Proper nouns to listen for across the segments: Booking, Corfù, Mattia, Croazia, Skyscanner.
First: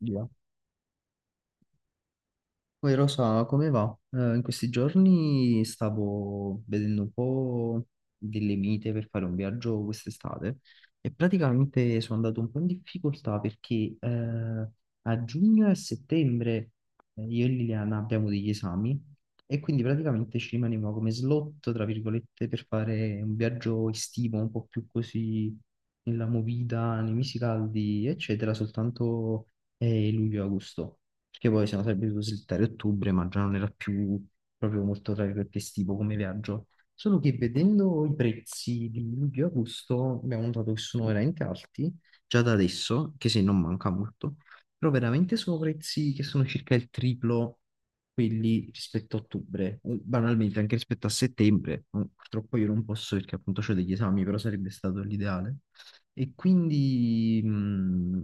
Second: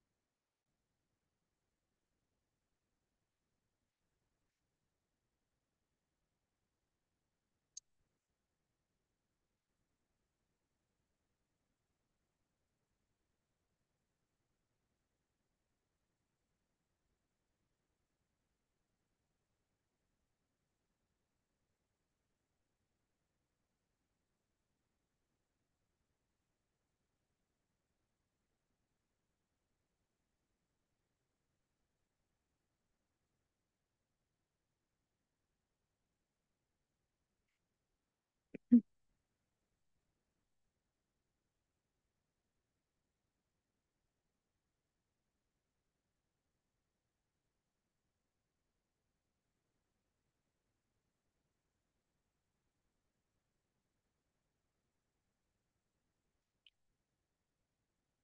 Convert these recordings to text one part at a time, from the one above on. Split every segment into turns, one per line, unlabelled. Via. Poi Rosa, come va? In questi giorni stavo vedendo un po' delle mite per fare un viaggio quest'estate e praticamente sono andato un po' in difficoltà perché a giugno e a settembre io e Liliana abbiamo degli esami e quindi praticamente ci rimaneva come slot, tra virgolette, per fare un viaggio estivo un po' più così nella movida, nei mesi caldi, eccetera, soltanto luglio-agosto. Perché poi siamo sarebbe dovuto slittare ottobre, ma già non era più proprio molto, tra virgolette, estivo come viaggio. Solo che vedendo i prezzi di luglio e agosto abbiamo notato che sono veramente alti, già da adesso, che se non manca molto, però veramente sono prezzi che sono circa il triplo quelli rispetto a ottobre, o banalmente anche rispetto a settembre. Purtroppo io non posso perché appunto ho degli esami, però sarebbe stato l'ideale. E quindi...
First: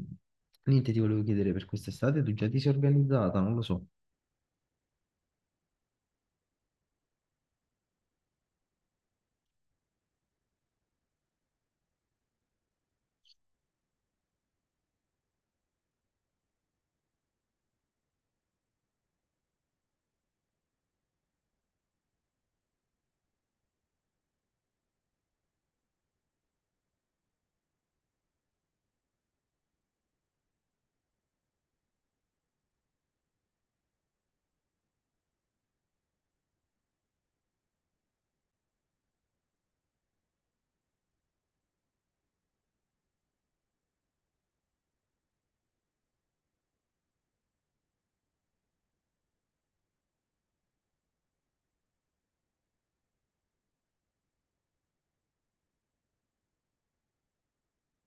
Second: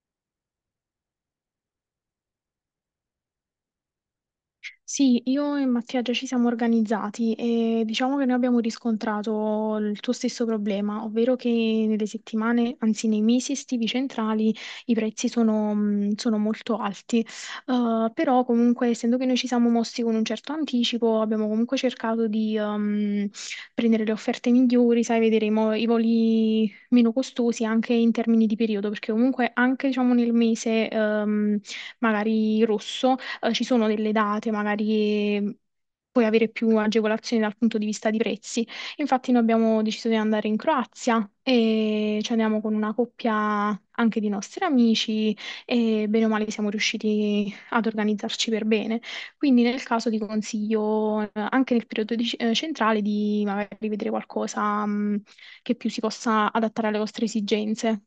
Niente, ti volevo chiedere per quest'estate, tu già ti sei organizzata? Non lo so.
Sì, io e Mattia già ci siamo organizzati e diciamo che noi abbiamo riscontrato il tuo stesso problema, ovvero che nelle settimane, anzi nei mesi estivi centrali i prezzi sono molto alti. Però comunque essendo che noi ci siamo mossi con un certo anticipo abbiamo comunque cercato di prendere le offerte migliori, sai, vedere i voli meno costosi anche in termini di periodo, perché comunque anche diciamo nel mese magari rosso. Ci sono delle date, magari puoi avere più agevolazioni dal punto di vista di prezzi. Infatti noi abbiamo deciso di andare in Croazia e ci andiamo con una coppia anche di nostri amici e bene o male siamo riusciti ad organizzarci per bene. Quindi nel caso ti consiglio anche nel periodo centrale di magari vedere qualcosa che più si possa adattare alle vostre esigenze.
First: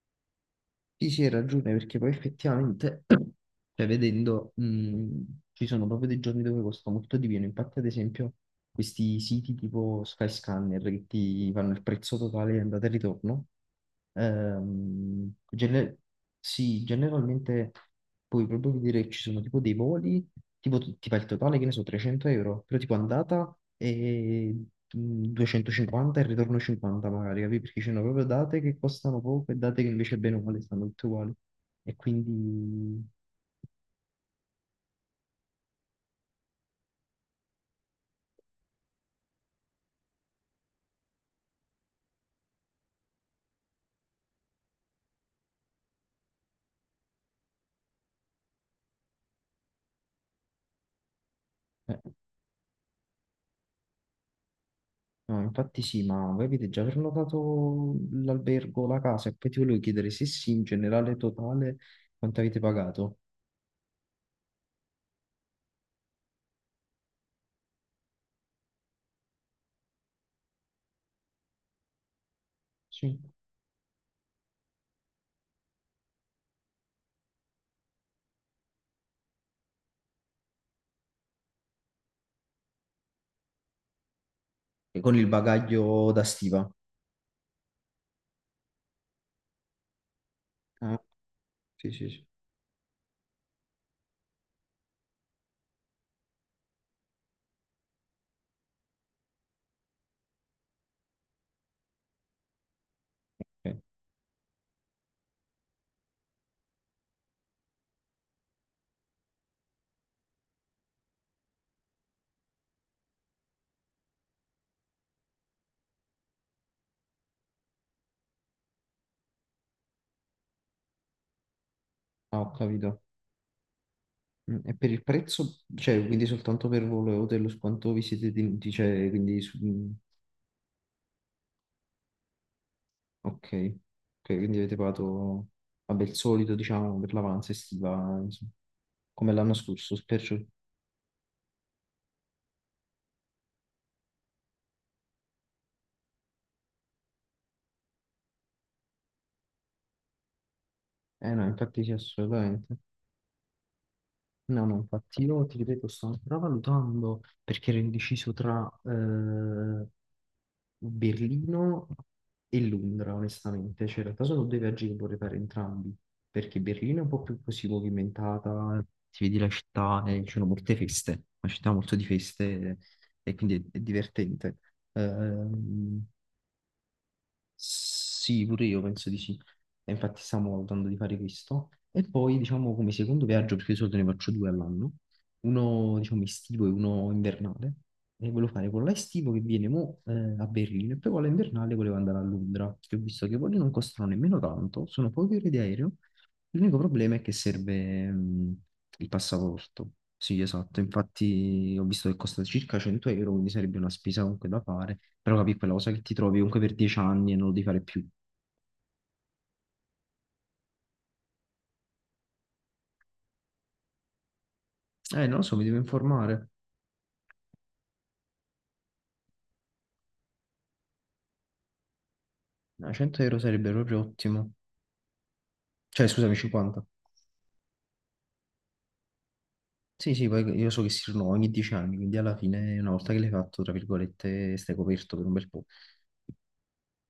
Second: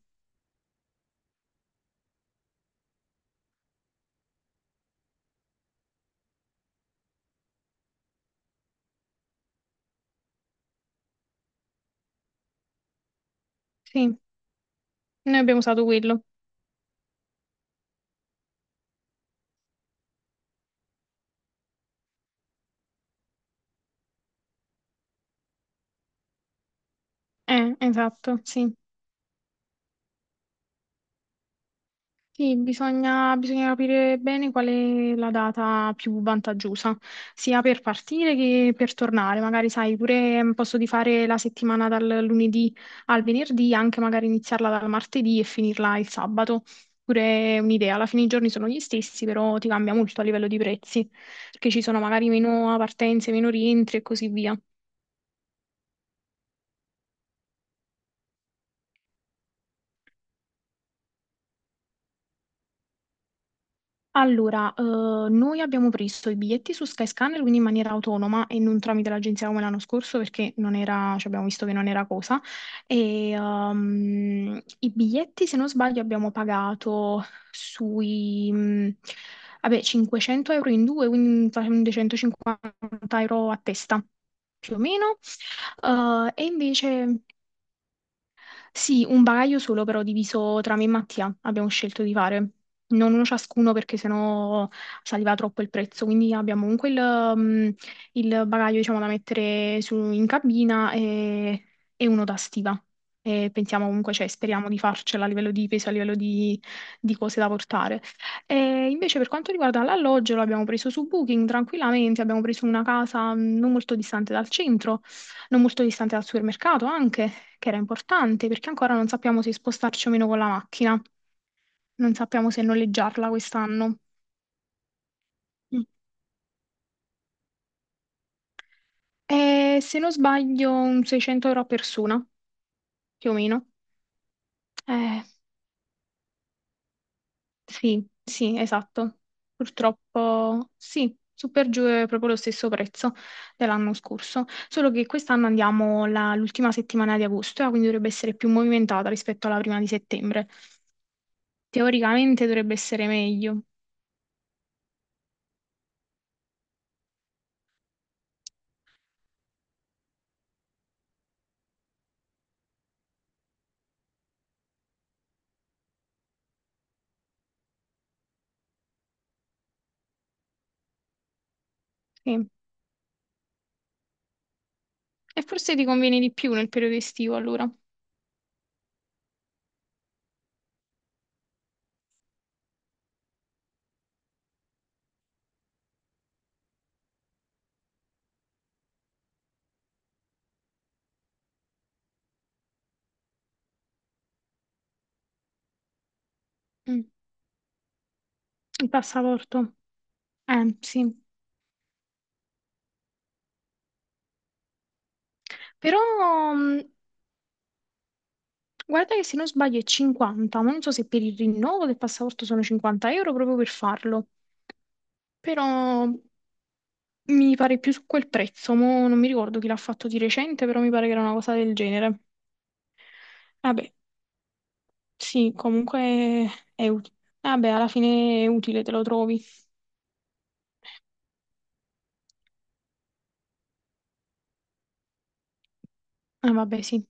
Ti si ragione perché poi effettivamente, cioè vedendo, ci sono proprio dei giorni dove costa molto di meno. Infatti, ad esempio, questi siti tipo Skyscanner che ti fanno il prezzo totale di andata e ritorno,
Sì,
ehm,
noi abbiamo usato
gene-
quello.
sì, generalmente, puoi proprio vedere che ci sono tipo dei voli, ti fa il totale, che ne so, 300 euro, però tipo andata e 250 e ritorno 50 magari, capi? Perché ci sono proprio
Esatto,
date
sì.
che costano poco e date che invece bene o male stanno tutte uguali. E
Sì,
quindi...
bisogna capire bene qual è la data più vantaggiosa, sia per partire che per tornare. Magari, sai, pure posso di fare la settimana dal lunedì al venerdì, anche magari iniziarla dal martedì e finirla il sabato. Pure è un'idea, alla fine i giorni sono gli stessi, però ti cambia molto a livello di prezzi, perché ci sono
eh,
magari meno partenze, meno rientri e così via.
no, infatti sì, ma voi avete già prenotato l'albergo, la casa, e poi ti volevo chiedere se sì, in generale totale, quanto avete pagato?
Allora, noi abbiamo preso i biglietti su Skyscanner, quindi in maniera autonoma e non tramite l'agenzia come l'anno scorso perché non era, cioè abbiamo visto che non era cosa.
Sì.
E, i biglietti, se non sbaglio, abbiamo pagato sui, vabbè, 500 euro in due, quindi facendo 150 euro a testa più o
E con
meno.
il bagaglio da
E
stiva?
invece sì, un bagaglio solo però diviso tra me e
Ah,
Mattia abbiamo
sì,
scelto
sì,
di
sì.
fare. Non uno ciascuno perché sennò saliva troppo il prezzo, quindi abbiamo comunque il bagaglio diciamo, da mettere in cabina e uno da stiva. E
Ok.
pensiamo comunque, cioè speriamo di farcela a livello di peso, a livello di cose da portare. E invece per quanto riguarda l'alloggio, l'abbiamo preso su Booking tranquillamente, abbiamo preso una casa non molto distante dal centro, non molto distante dal supermercato anche che era importante perché ancora non sappiamo se spostarci o meno con la macchina, non
Ah,
sappiamo
ho
se
capito.
noleggiarla quest'anno.
E per il prezzo,
Mm.
cioè, quindi soltanto per volo e hotel, quanto vi siete tenuti? Cioè,
E
quindi, su- mm,
se non sbaglio, un 600 euro a persona, più o
Ok,
meno.
ok, quindi avete
Eh,
pagato, vabbè, il solito, diciamo, per l'avanza
sì,
estiva, insomma,
sì, esatto.
come l'anno scorso, perciò.
Purtroppo sì, su per giù è proprio lo stesso prezzo dell'anno scorso, solo che quest'anno andiamo l'ultima settimana di agosto, quindi dovrebbe essere più movimentata rispetto alla prima di settembre.
Eh no, infatti sì,
Teoricamente dovrebbe
assolutamente.
essere meglio.
No, no, infatti io ti ripeto, sto ancora valutando perché ero indeciso tra Berlino e Londra, onestamente. Cioè, in realtà sono due viaggi che vorrei fare entrambi, perché Berlino è un po' più così movimentata, ti vedi la città e ci sono molte feste, una città molto di
Sì.
feste e quindi è divertente.
E forse ti
Ehm,
conviene di più nel periodo estivo, allora.
sì, pure io penso di sì. E infatti stiamo valutando di fare questo. E poi, diciamo, come secondo viaggio, perché di solito ne faccio due all'anno, uno, diciamo, estivo e uno invernale. E volevo fare quello estivo che viene mo, a Berlino e poi quello invernale volevo andare a Londra, che ho visto che quelli non costano nemmeno tanto, sono poche ore di aereo. L'unico
Mm.
problema è che serve
Il
il
passaporto.
passaporto. Sì, esatto,
Sì.
infatti ho visto che costa circa 100 euro, quindi sarebbe una spesa comunque da fare. Però capi quella cosa
Però,
che ti trovi comunque per
mm,
10 anni e non lo devi fare più.
guarda che se non sbaglio è 50, ma non so se per il rinnovo del passaporto sono 50 euro proprio per farlo.
Non lo so, mi
Però
devo informare.
mi pare più su quel prezzo. Mo non mi ricordo chi l'ha fatto di recente, però mi pare che era una cosa del genere.
No, 100 euro sarebbe
Vabbè,
proprio ottimo.
sì,
Cioè, scusami,
comunque
50.
è utile. Vabbè, alla fine è utile, te lo trovi.
Sì, sì, poi io so che si rinnovano ogni 10 anni, quindi alla fine, una volta che l'hai fatto, tra virgolette, stai coperto per un bel po'.
Ah, vabbè, sì.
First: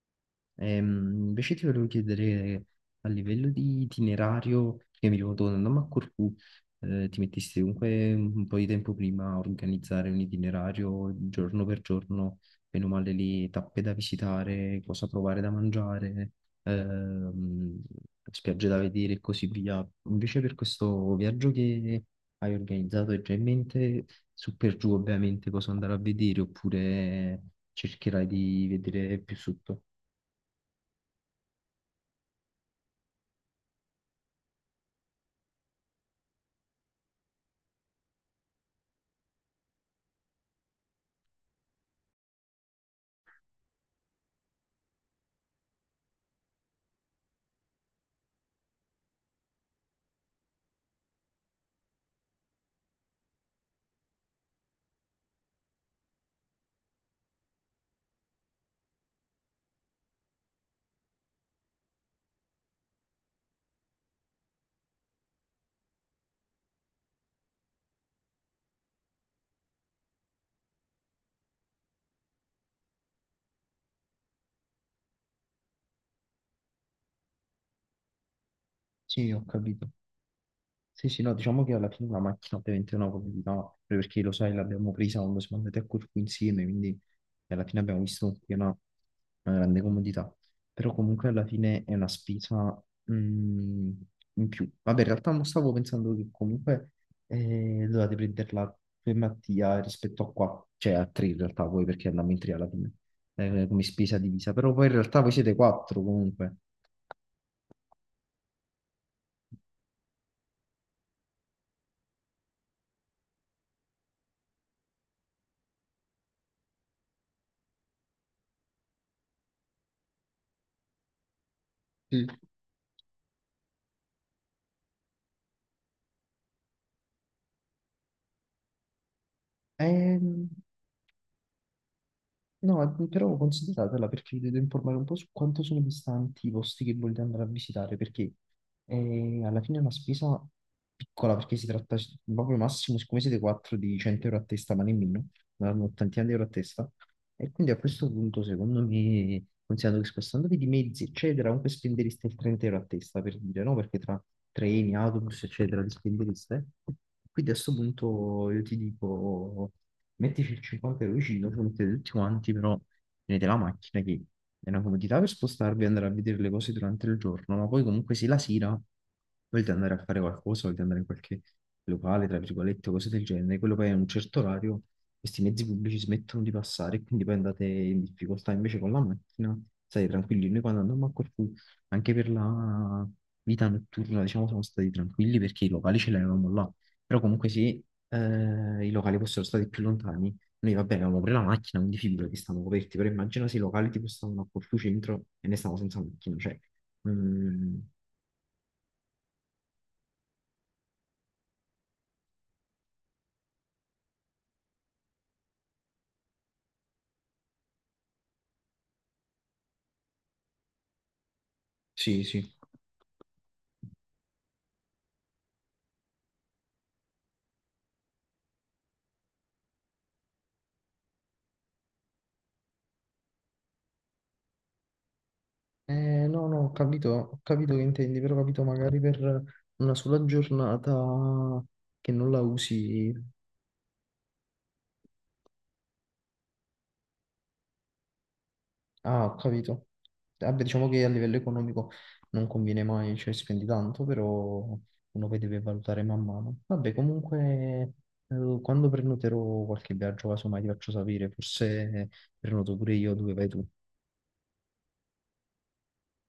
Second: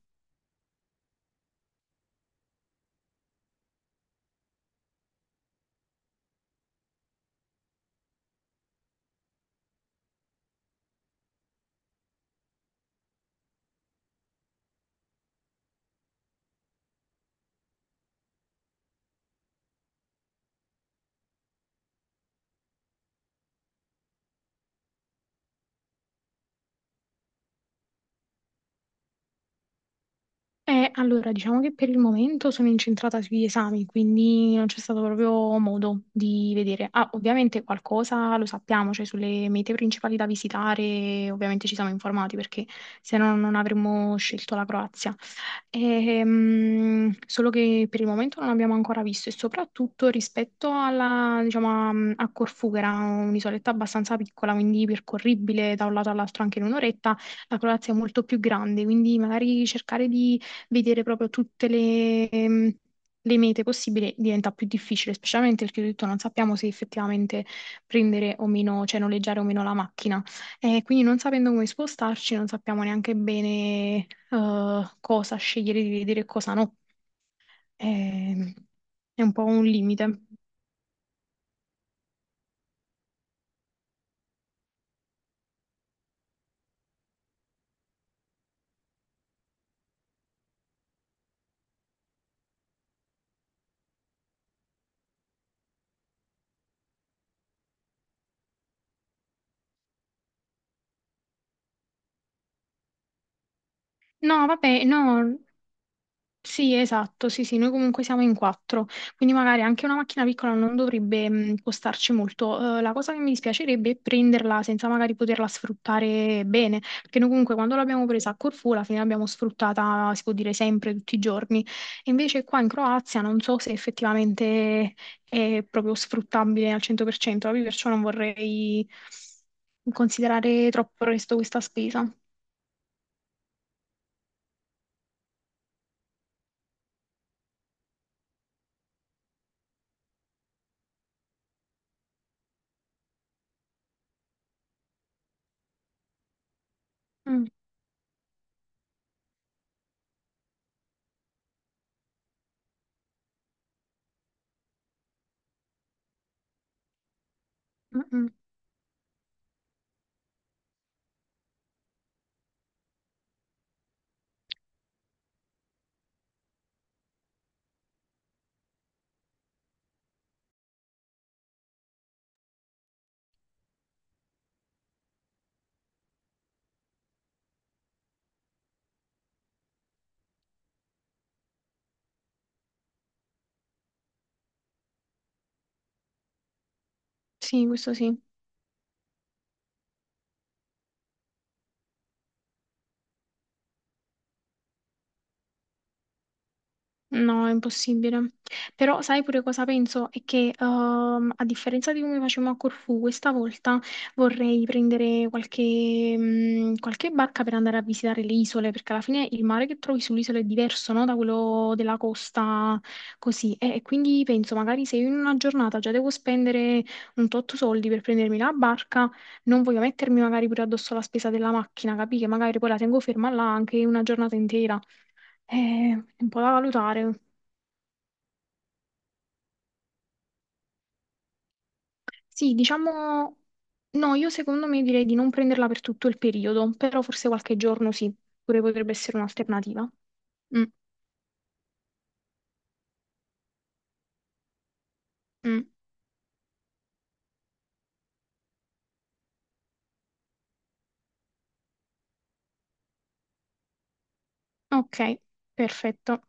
Invece ti volevo chiedere a livello di itinerario, perché mi ricordo quando andammo a Corfù, ti mettesti comunque un po' di tempo prima a organizzare un itinerario giorno per giorno, bene o male le tappe da visitare, cosa provare da mangiare, ehm, spiagge da vedere e così via. Invece per questo viaggio che hai organizzato hai già in mente su per giù ovviamente cosa andare a vedere oppure cercherai di vedere più sotto?
Allora, diciamo che per il momento sono incentrata sugli esami, quindi non c'è stato proprio modo di vedere. Ah, ovviamente qualcosa lo sappiamo, cioè sulle mete principali da visitare, ovviamente ci siamo informati perché se no non avremmo scelto la Croazia. Solo che per il momento non abbiamo ancora visto e soprattutto rispetto alla, diciamo, a Corfù, che era un'isoletta abbastanza piccola, quindi percorribile da un lato all'altro anche in un'oretta, la Croazia è molto più grande, quindi magari cercare di vedere proprio tutte le mete possibili diventa più difficile, specialmente perché ho detto non sappiamo se effettivamente prendere o meno, cioè noleggiare o meno la macchina. E quindi non sapendo come spostarci, non sappiamo neanche bene cosa scegliere di vedere e cosa no. Ehm, È
Sì,
un
ho
po' un
capito.
limite.
Sì, sì, no, diciamo che alla fine la macchina ovviamente è una comodità, proprio perché lo sai, l'abbiamo presa quando siamo andati a Corfu insieme, quindi alla fine abbiamo visto che è una grande comodità. Però comunque alla fine è una spesa mm, in più. Vabbè, in realtà non stavo pensando che comunque dovete prenderla per Mattia rispetto a qua, cioè a tre in realtà voi perché andiamo in tre alla fine, come spesa
No,
divisa, però
vabbè,
poi in realtà voi
no.
siete quattro comunque.
Sì, esatto, sì, sì, noi comunque siamo in quattro, quindi magari anche una macchina piccola non dovrebbe costarci molto. La cosa che mi dispiacerebbe è prenderla senza magari poterla sfruttare bene, perché noi comunque quando l'abbiamo presa a Corfù alla fine l'abbiamo sfruttata, si può dire, sempre, tutti i giorni. E
Sì.
invece qua in Croazia non so se effettivamente è proprio sfruttabile al 100%, proprio perciò non vorrei
Ehm,
considerare troppo presto questa spesa.
no, però consideratela perché vi devo informare un po' su quanto sono distanti i posti che volete andare a visitare, perché alla fine è una spesa piccola, perché si tratta proprio massimo, siccome siete 4 di 100 euro a testa, ma nemmeno, una un'ottantina di euro a testa,
Mm,
e quindi a questo punto secondo me, considerando che spostandovi di mezzi, eccetera, comunque spendereste il 30 euro a testa, per dire, no? Perché tra treni, autobus, eccetera, li spendereste. Quindi a questo
mm, mm.
punto io ti dico mettici il 50 euro vicino, ci mettete tutti quanti, però tenete la macchina che è una comodità per spostarvi e andare a vedere le cose durante il giorno, ma poi comunque se la sera volete andare a fare qualcosa, volete andare in qualche locale, tra virgolette, cose del genere, quello poi a un certo orario questi mezzi pubblici smettono di passare e quindi poi andate in difficoltà invece con la macchina, state tranquilli. Noi quando andammo a Corfù, anche per la vita notturna, diciamo, siamo stati tranquilli perché i locali ce l'avevamo là. Però comunque se
Sì, questo sì.
i locali fossero stati più lontani. Noi, va bene, avevamo pure la macchina, quindi figurati, stavamo coperti, però immagina se i locali tipo stavano a Corfu Centro e ne stavamo senza macchina, cioè...
No, è
mm,
impossibile. Però sai pure cosa penso? È che a differenza di come facevamo a Corfù, questa volta vorrei prendere qualche barca per andare a visitare le isole, perché alla fine il mare che trovi sull'isola è diverso, no? Da quello della
sì, sì.
costa così. E quindi penso, magari se io in una giornata già devo spendere un tot soldi per prendermi la barca, non voglio mettermi magari pure addosso la spesa della macchina, capì? Che magari poi la tengo ferma là anche una giornata intera. È un po'
No,
da
no,
valutare.
ho capito che intendi, però ho capito magari per una sola giornata che non la
Sì,
usi,
diciamo, no, io secondo me direi di non prenderla per tutto il periodo, però forse qualche giorno sì, pure potrebbe essere
ah, ho capito.
un'alternativa.
Vabbè,
Mm,
diciamo che a livello economico non conviene mai, cioè spendi tanto, però uno poi deve
mm.
valutare man mano. Vabbè, comunque, quando prenoterò qualche viaggio, casomai ti faccio sapere, forse prenoto pure io dove vai tu.
Ok, perfetto.